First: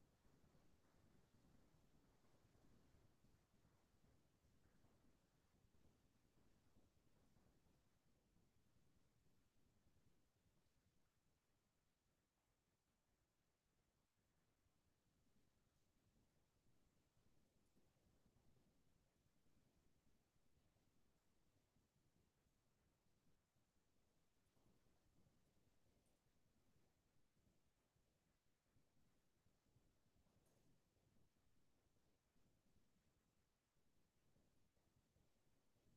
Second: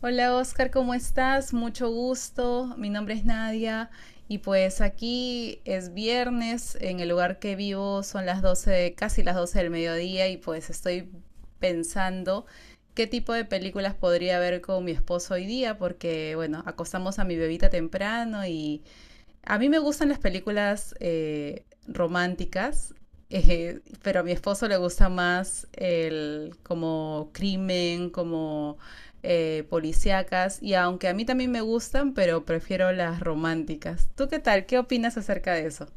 Hola Oscar, ¿cómo estás? Mucho gusto. Mi nombre es Nadia y pues aquí es viernes. En el lugar que vivo son las 12, casi las 12 del mediodía y pues estoy pensando qué tipo de películas podría ver con mi esposo hoy día porque bueno, acostamos a mi bebita temprano y a mí me gustan las películas románticas, pero a mi esposo le gusta más el como crimen, como policíacas, y aunque a mí también me gustan, pero prefiero las románticas. ¿Tú qué tal? ¿Qué opinas acerca de eso?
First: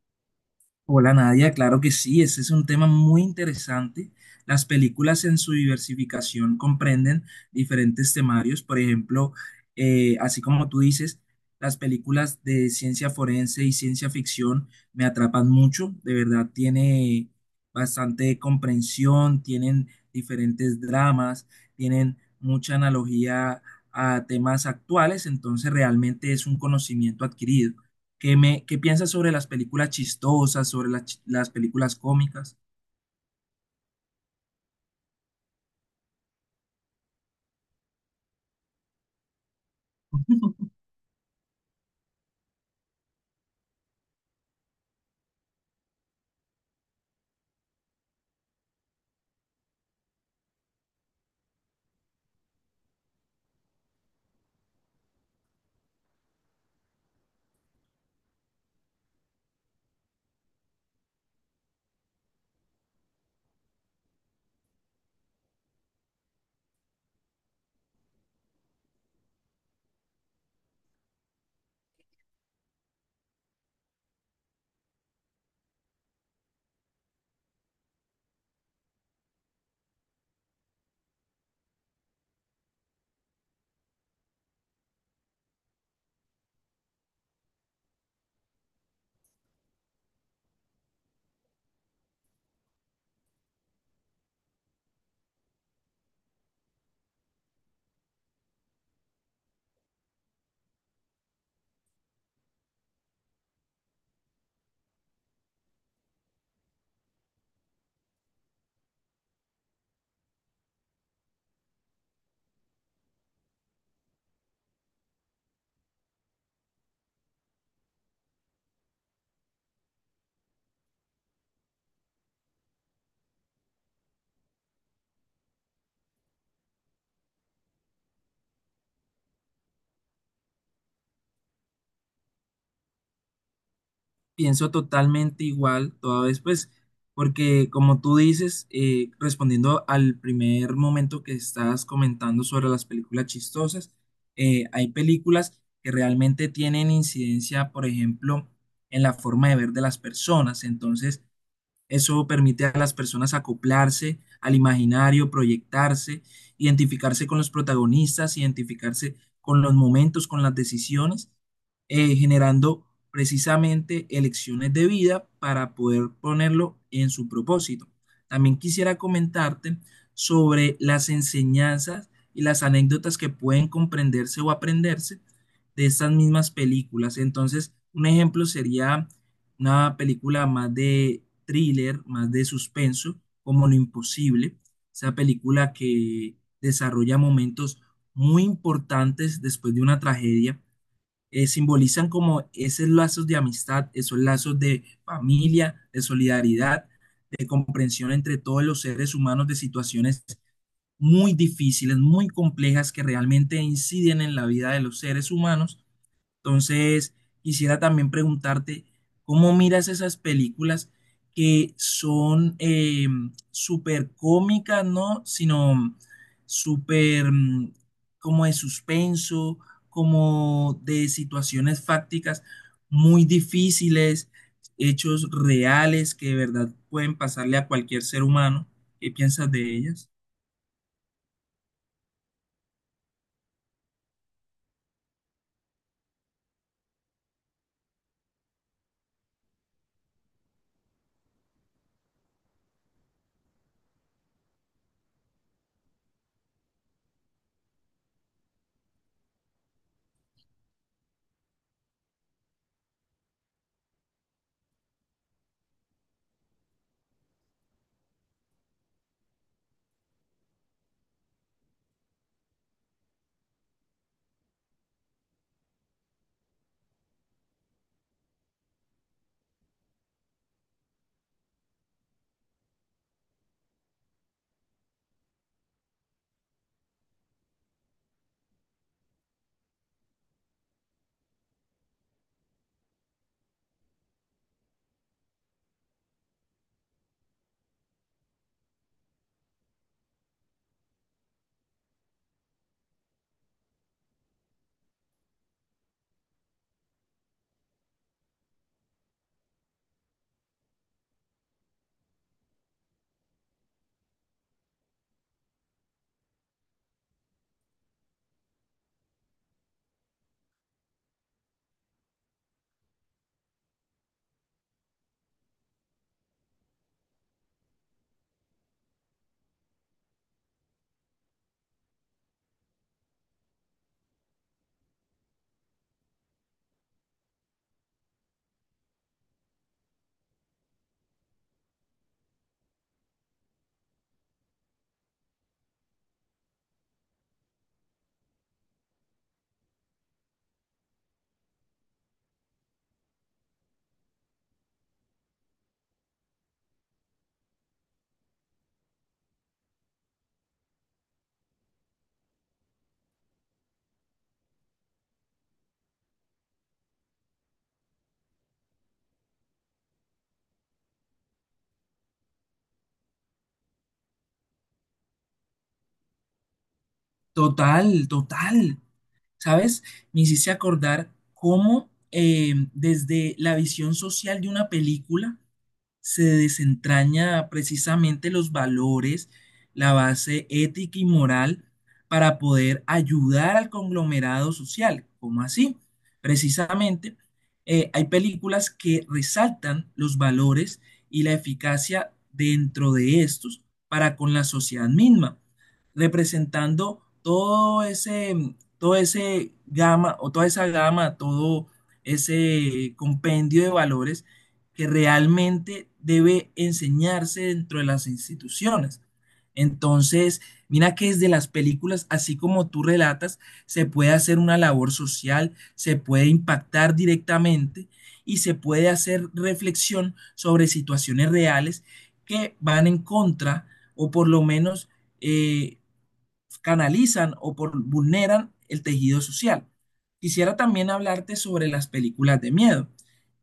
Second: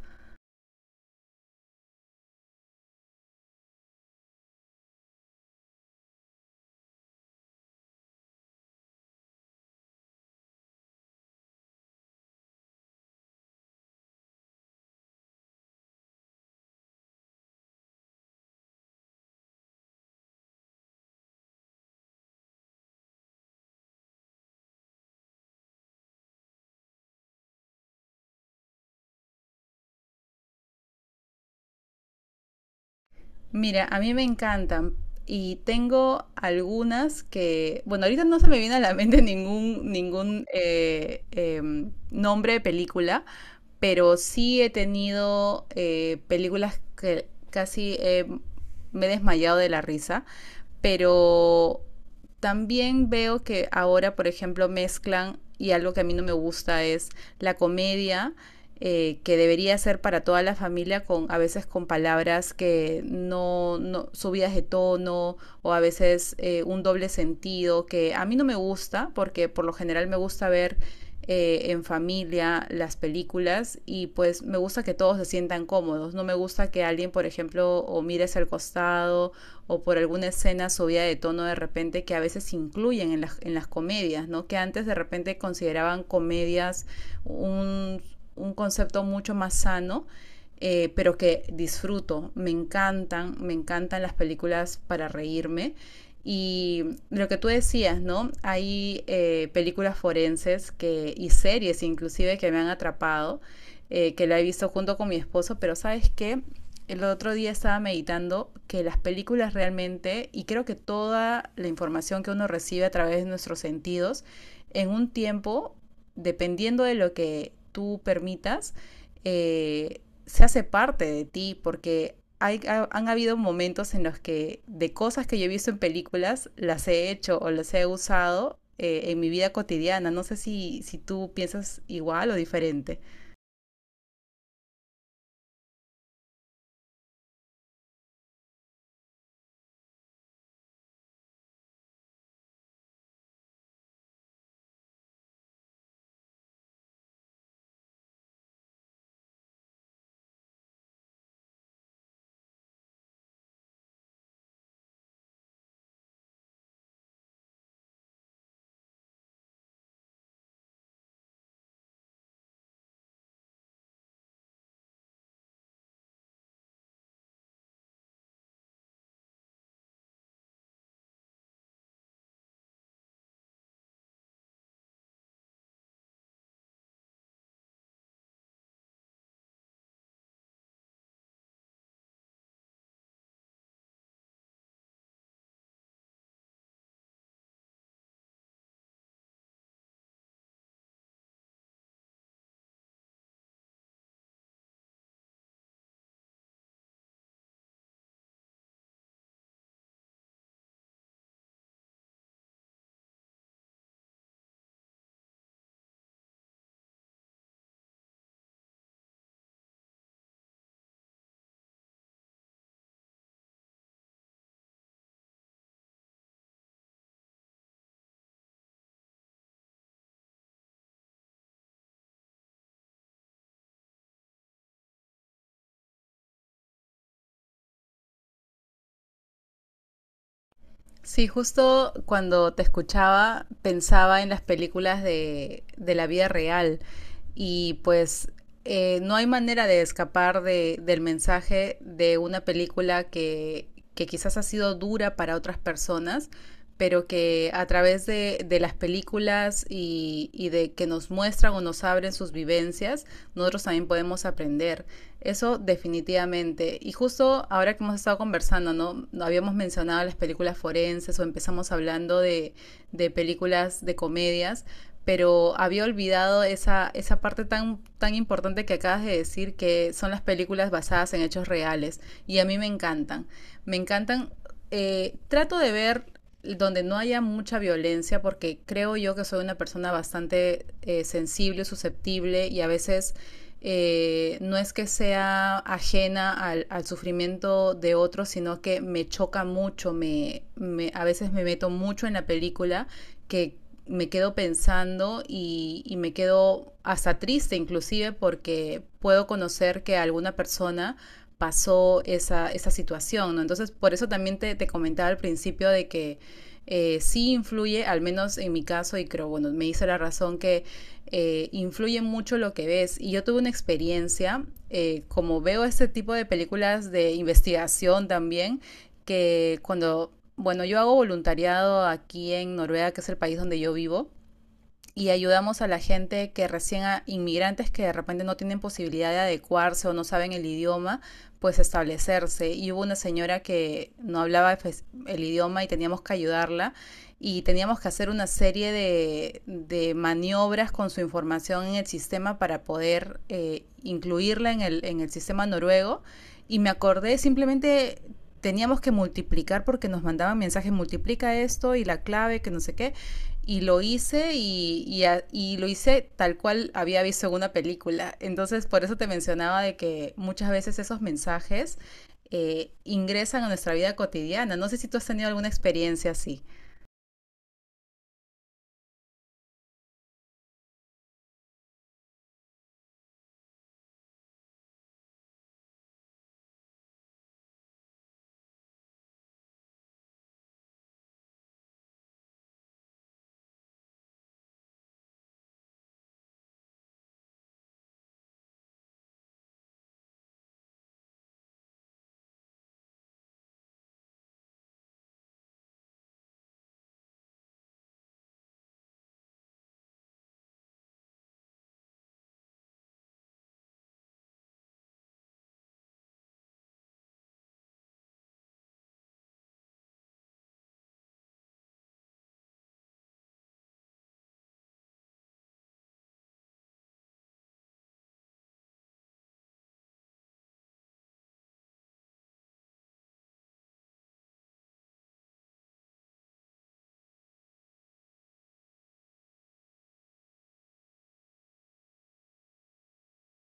Hola Nadia, claro que sí, ese es un tema muy interesante. Las películas en su diversificación comprenden diferentes temarios, por ejemplo, así como tú dices, las películas de ciencia forense y ciencia ficción me atrapan mucho, de verdad tiene bastante comprensión, tienen diferentes dramas, tienen mucha analogía a temas actuales, entonces realmente es un conocimiento adquirido. Qué piensas sobre las películas chistosas, sobre las películas cómicas? Mira, a mí me encantan y tengo algunas que, bueno, ahorita no se me viene a la mente ningún nombre de película, pero sí he tenido películas que casi me he desmayado de la risa, pero también veo que ahora, por ejemplo, mezclan, y algo que a mí no me gusta es la comedia que debería ser para toda la familia, con a veces con palabras que no subidas de tono o a veces un doble sentido, que a mí no me gusta, porque por lo general me gusta ver en familia las películas y pues me gusta que todos se sientan cómodos. No me gusta que alguien, por ejemplo, o mires al costado o por alguna escena subida de tono de repente que a veces incluyen en en las comedias, ¿no? Que antes de repente consideraban comedias un, un concepto mucho más sano, pero que disfruto. Me encantan las películas para reírme. Y lo que tú decías, ¿no? Hay películas forenses que, y series inclusive que me han atrapado, que la he visto junto con mi esposo, pero sabes qué, el otro día estaba meditando que las películas realmente, y creo que toda la información que uno recibe a través de nuestros sentidos, en un tiempo dependiendo de lo que tú permitas, se hace parte de ti, porque han habido momentos en los que de cosas que yo he visto en películas, las he hecho o las he usado en mi vida cotidiana. No sé si tú piensas igual o diferente. Pienso totalmente igual, toda vez pues, porque como tú dices, respondiendo al primer momento que estás comentando sobre las películas chistosas, hay películas que realmente tienen incidencia, por ejemplo, en la forma de ver de las personas. Entonces, eso permite a las personas acoplarse al imaginario, proyectarse, identificarse con los protagonistas, identificarse con los momentos, con las decisiones, generando precisamente elecciones de vida para poder ponerlo en su propósito. También quisiera comentarte sobre las enseñanzas y las anécdotas que pueden comprenderse o aprenderse de estas mismas películas. Entonces, un ejemplo sería una película más de thriller, más de suspenso, como Lo Imposible, esa película que desarrolla momentos muy importantes después de una tragedia, simbolizan como esos lazos de amistad, esos lazos de familia, de solidaridad, de comprensión entre todos los seres humanos de situaciones muy difíciles, muy complejas que realmente inciden en la vida de los seres humanos. Entonces, quisiera también preguntarte, ¿cómo miras esas películas que son súper cómicas? ¿No? Sino súper como de suspenso, como de situaciones fácticas muy difíciles, hechos reales que de verdad pueden pasarle a cualquier ser humano. ¿Qué piensas de ellas? Sí, justo cuando te escuchaba pensaba en las películas de la vida real y pues no hay manera de escapar del mensaje de una película que quizás ha sido dura para otras personas, pero que a través de las películas y de que nos muestran o nos abren sus vivencias, nosotros también podemos aprender. Eso definitivamente. Y justo ahora que hemos estado conversando, ¿no? Habíamos mencionado las películas forenses o empezamos hablando de películas de comedias, pero había olvidado esa parte tan importante que acabas de decir, que son las películas basadas en hechos reales. Y a mí me encantan. Me encantan. Trato de ver donde no haya mucha violencia, porque creo yo que soy una persona bastante sensible, susceptible y a veces no es que sea ajena sufrimiento de otros, sino que me choca mucho, a veces me meto mucho en la película que me quedo pensando y me quedo hasta triste inclusive porque puedo conocer que alguna persona pasó esa situación, ¿no? Entonces, por eso también te comentaba al principio de que sí influye, al menos en mi caso, y creo, bueno, me hice la razón que influye mucho lo que ves. Y yo tuve una experiencia, como veo este tipo de películas de investigación también, que cuando, bueno, yo hago voluntariado aquí en Noruega, que es el país donde yo vivo, y ayudamos a la gente que recién, a inmigrantes que de repente no tienen posibilidad de adecuarse o no saben el idioma, pues establecerse. Y hubo una señora que no hablaba pues, el idioma y teníamos que ayudarla y teníamos que hacer una serie de maniobras con su información en el sistema para poder incluirla en en el sistema noruego. Y me acordé simplemente teníamos que multiplicar porque nos mandaban mensajes, multiplica esto y la clave, que no sé qué y lo hice y lo hice tal cual había visto en una película. Entonces, por eso te mencionaba de que muchas veces esos mensajes ingresan a nuestra vida cotidiana. No sé si tú has tenido alguna experiencia así. Total, total. ¿Sabes? Me hiciste acordar cómo, desde la visión social de una película, se desentraña precisamente los valores, la base ética y moral para poder ayudar al conglomerado social. ¿Cómo así? Precisamente, hay películas que resaltan los valores y la eficacia dentro de estos para con la sociedad misma, representando todo ese gama o toda esa gama, todo ese compendio de valores que realmente debe enseñarse dentro de las instituciones. Entonces, mira que desde las películas, así como tú relatas, se puede hacer una labor social, se puede impactar directamente y se puede hacer reflexión sobre situaciones reales que van en contra o por lo menos eh, canalizan vulneran el tejido social. Quisiera también hablarte sobre las películas de miedo.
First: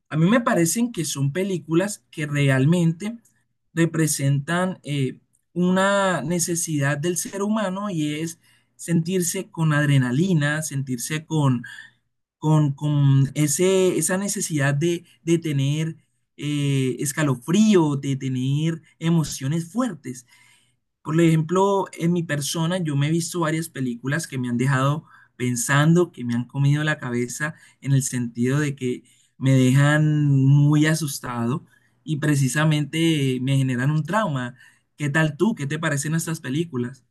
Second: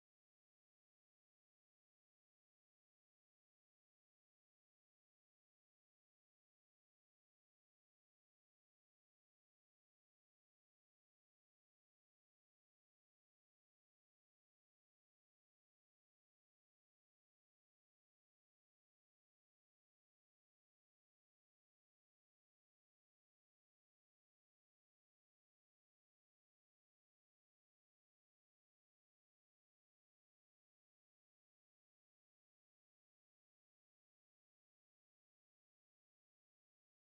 A mí me parecen que son películas que realmente representan una necesidad del ser humano y es sentirse con adrenalina, sentirse con ese, esa necesidad de tener escalofrío, de tener emociones fuertes. Por ejemplo, en mi persona, yo me he visto varias películas que me han dejado pensando, que me han comido la cabeza en el sentido de que me dejan muy asustado y precisamente me generan un trauma. ¿Qué tal tú? ¿Qué te parecen estas películas?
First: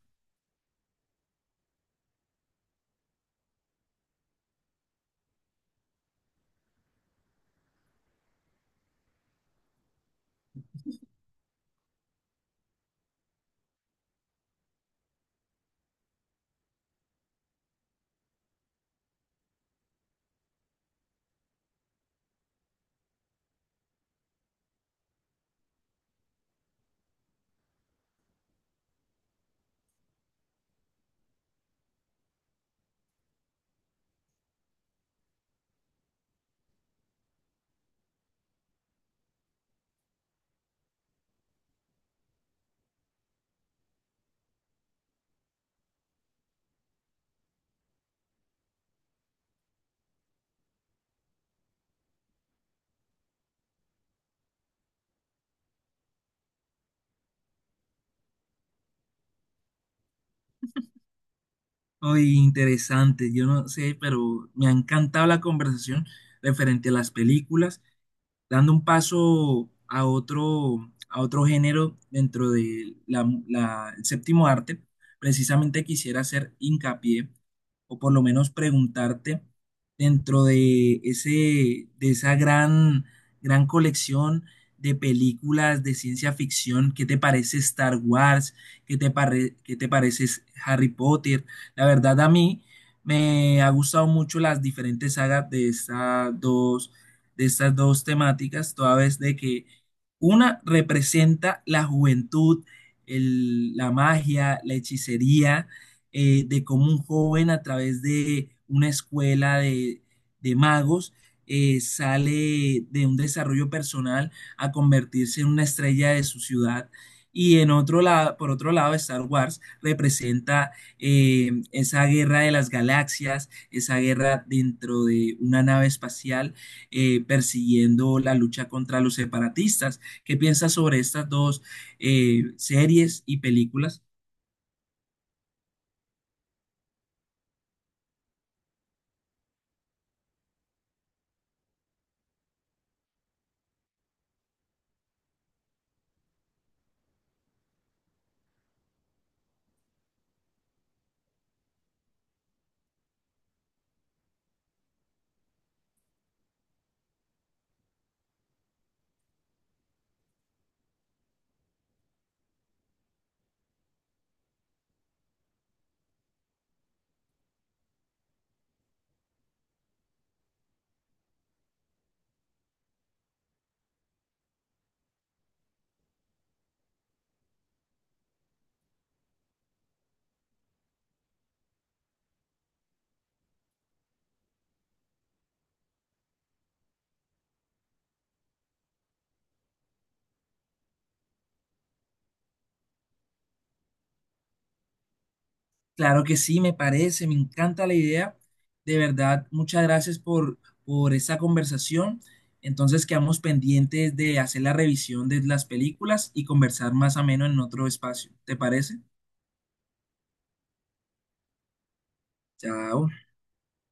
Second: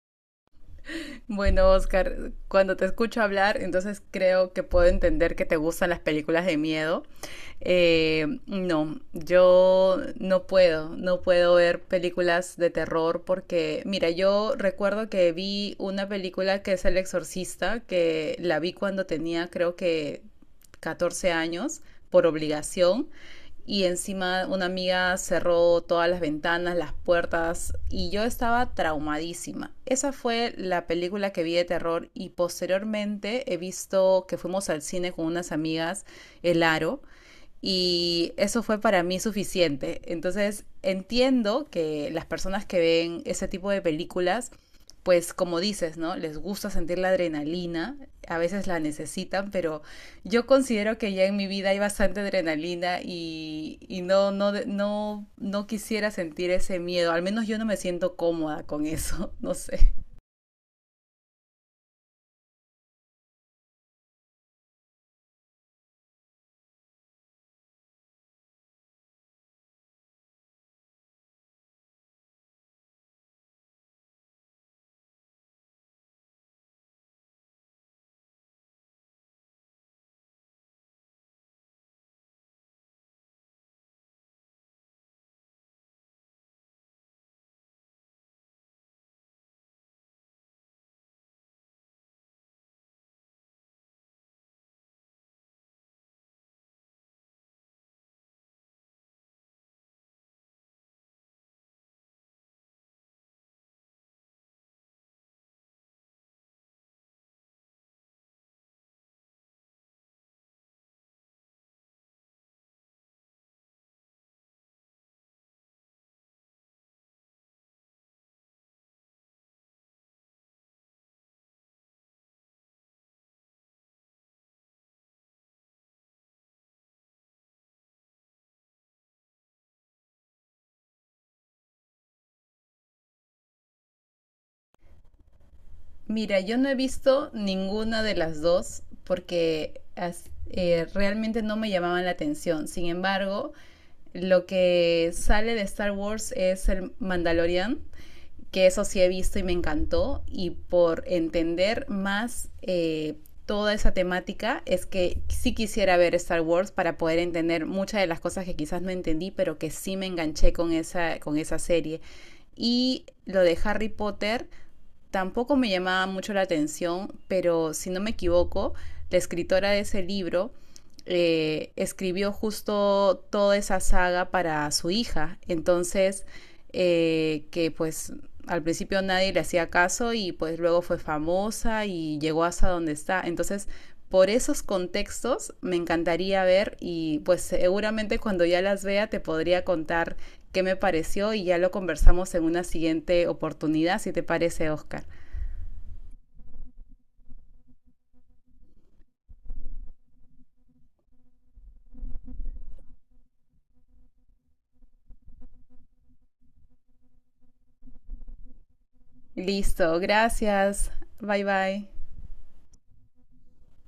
Bueno, Oscar, cuando te escucho hablar, entonces creo que puedo entender que te gustan las películas de miedo. No, yo no puedo, no puedo ver películas de terror porque, mira, yo recuerdo que vi una película que es El Exorcista, que la vi cuando tenía creo que 14 años por obligación y encima una amiga cerró todas las ventanas, las puertas y yo estaba traumadísima. Esa fue la película que vi de terror y posteriormente he visto que fuimos al cine con unas amigas, El Aro, y eso fue para mí suficiente. Entonces entiendo que las personas que ven ese tipo de películas, pues como dices, ¿no? Les gusta sentir la adrenalina, a veces la necesitan, pero yo considero que ya en mi vida hay bastante adrenalina y no quisiera sentir ese miedo, al menos yo no me siento cómoda con eso, no sé. Muy interesante, yo no sé, pero me ha encantado la conversación referente a las películas, dando un paso a otro género dentro de el séptimo arte. Precisamente quisiera hacer hincapié o por lo menos preguntarte, dentro de ese, de esa gran colección de películas de ciencia ficción, ¿qué te parece Star Wars? ¿Qué te parece Harry Potter? La verdad, a mí me ha gustado mucho las diferentes sagas de estas dos temáticas, toda vez de que una representa la juventud, la magia, la hechicería, de cómo un joven, a través de una escuela de magos, sale de un desarrollo personal a convertirse en una estrella de su ciudad. Y en otro lado, por otro lado, Star Wars representa, esa guerra de las galaxias, esa guerra dentro de una nave espacial, persiguiendo la lucha contra los separatistas. ¿Qué piensas sobre estas dos series y películas? Mira, yo no he visto ninguna de las dos porque realmente no me llamaban la atención. Sin embargo, lo que sale de Star Wars es el Mandalorian, que eso sí he visto y me encantó. Y por entender más toda esa temática, es que sí quisiera ver Star Wars para poder entender muchas de las cosas que quizás no entendí, pero que sí me enganché con con esa serie. Y lo de Harry Potter. Tampoco me llamaba mucho la atención, pero si no me equivoco, la escritora de ese libro escribió justo toda esa saga para su hija. Entonces, que pues al principio nadie le hacía caso y pues luego fue famosa y llegó hasta donde está. Entonces, por esos contextos me encantaría ver y pues seguramente cuando ya las vea te podría contar qué me pareció y ya lo conversamos en una siguiente oportunidad, si te parece, Oscar. Claro que sí, me parece, me encanta la idea. De verdad, muchas gracias por esta conversación. Entonces quedamos pendientes de hacer la revisión de las películas y conversar más ameno en otro espacio. ¿Te parece? Listo, gracias. Bye bye. Chao.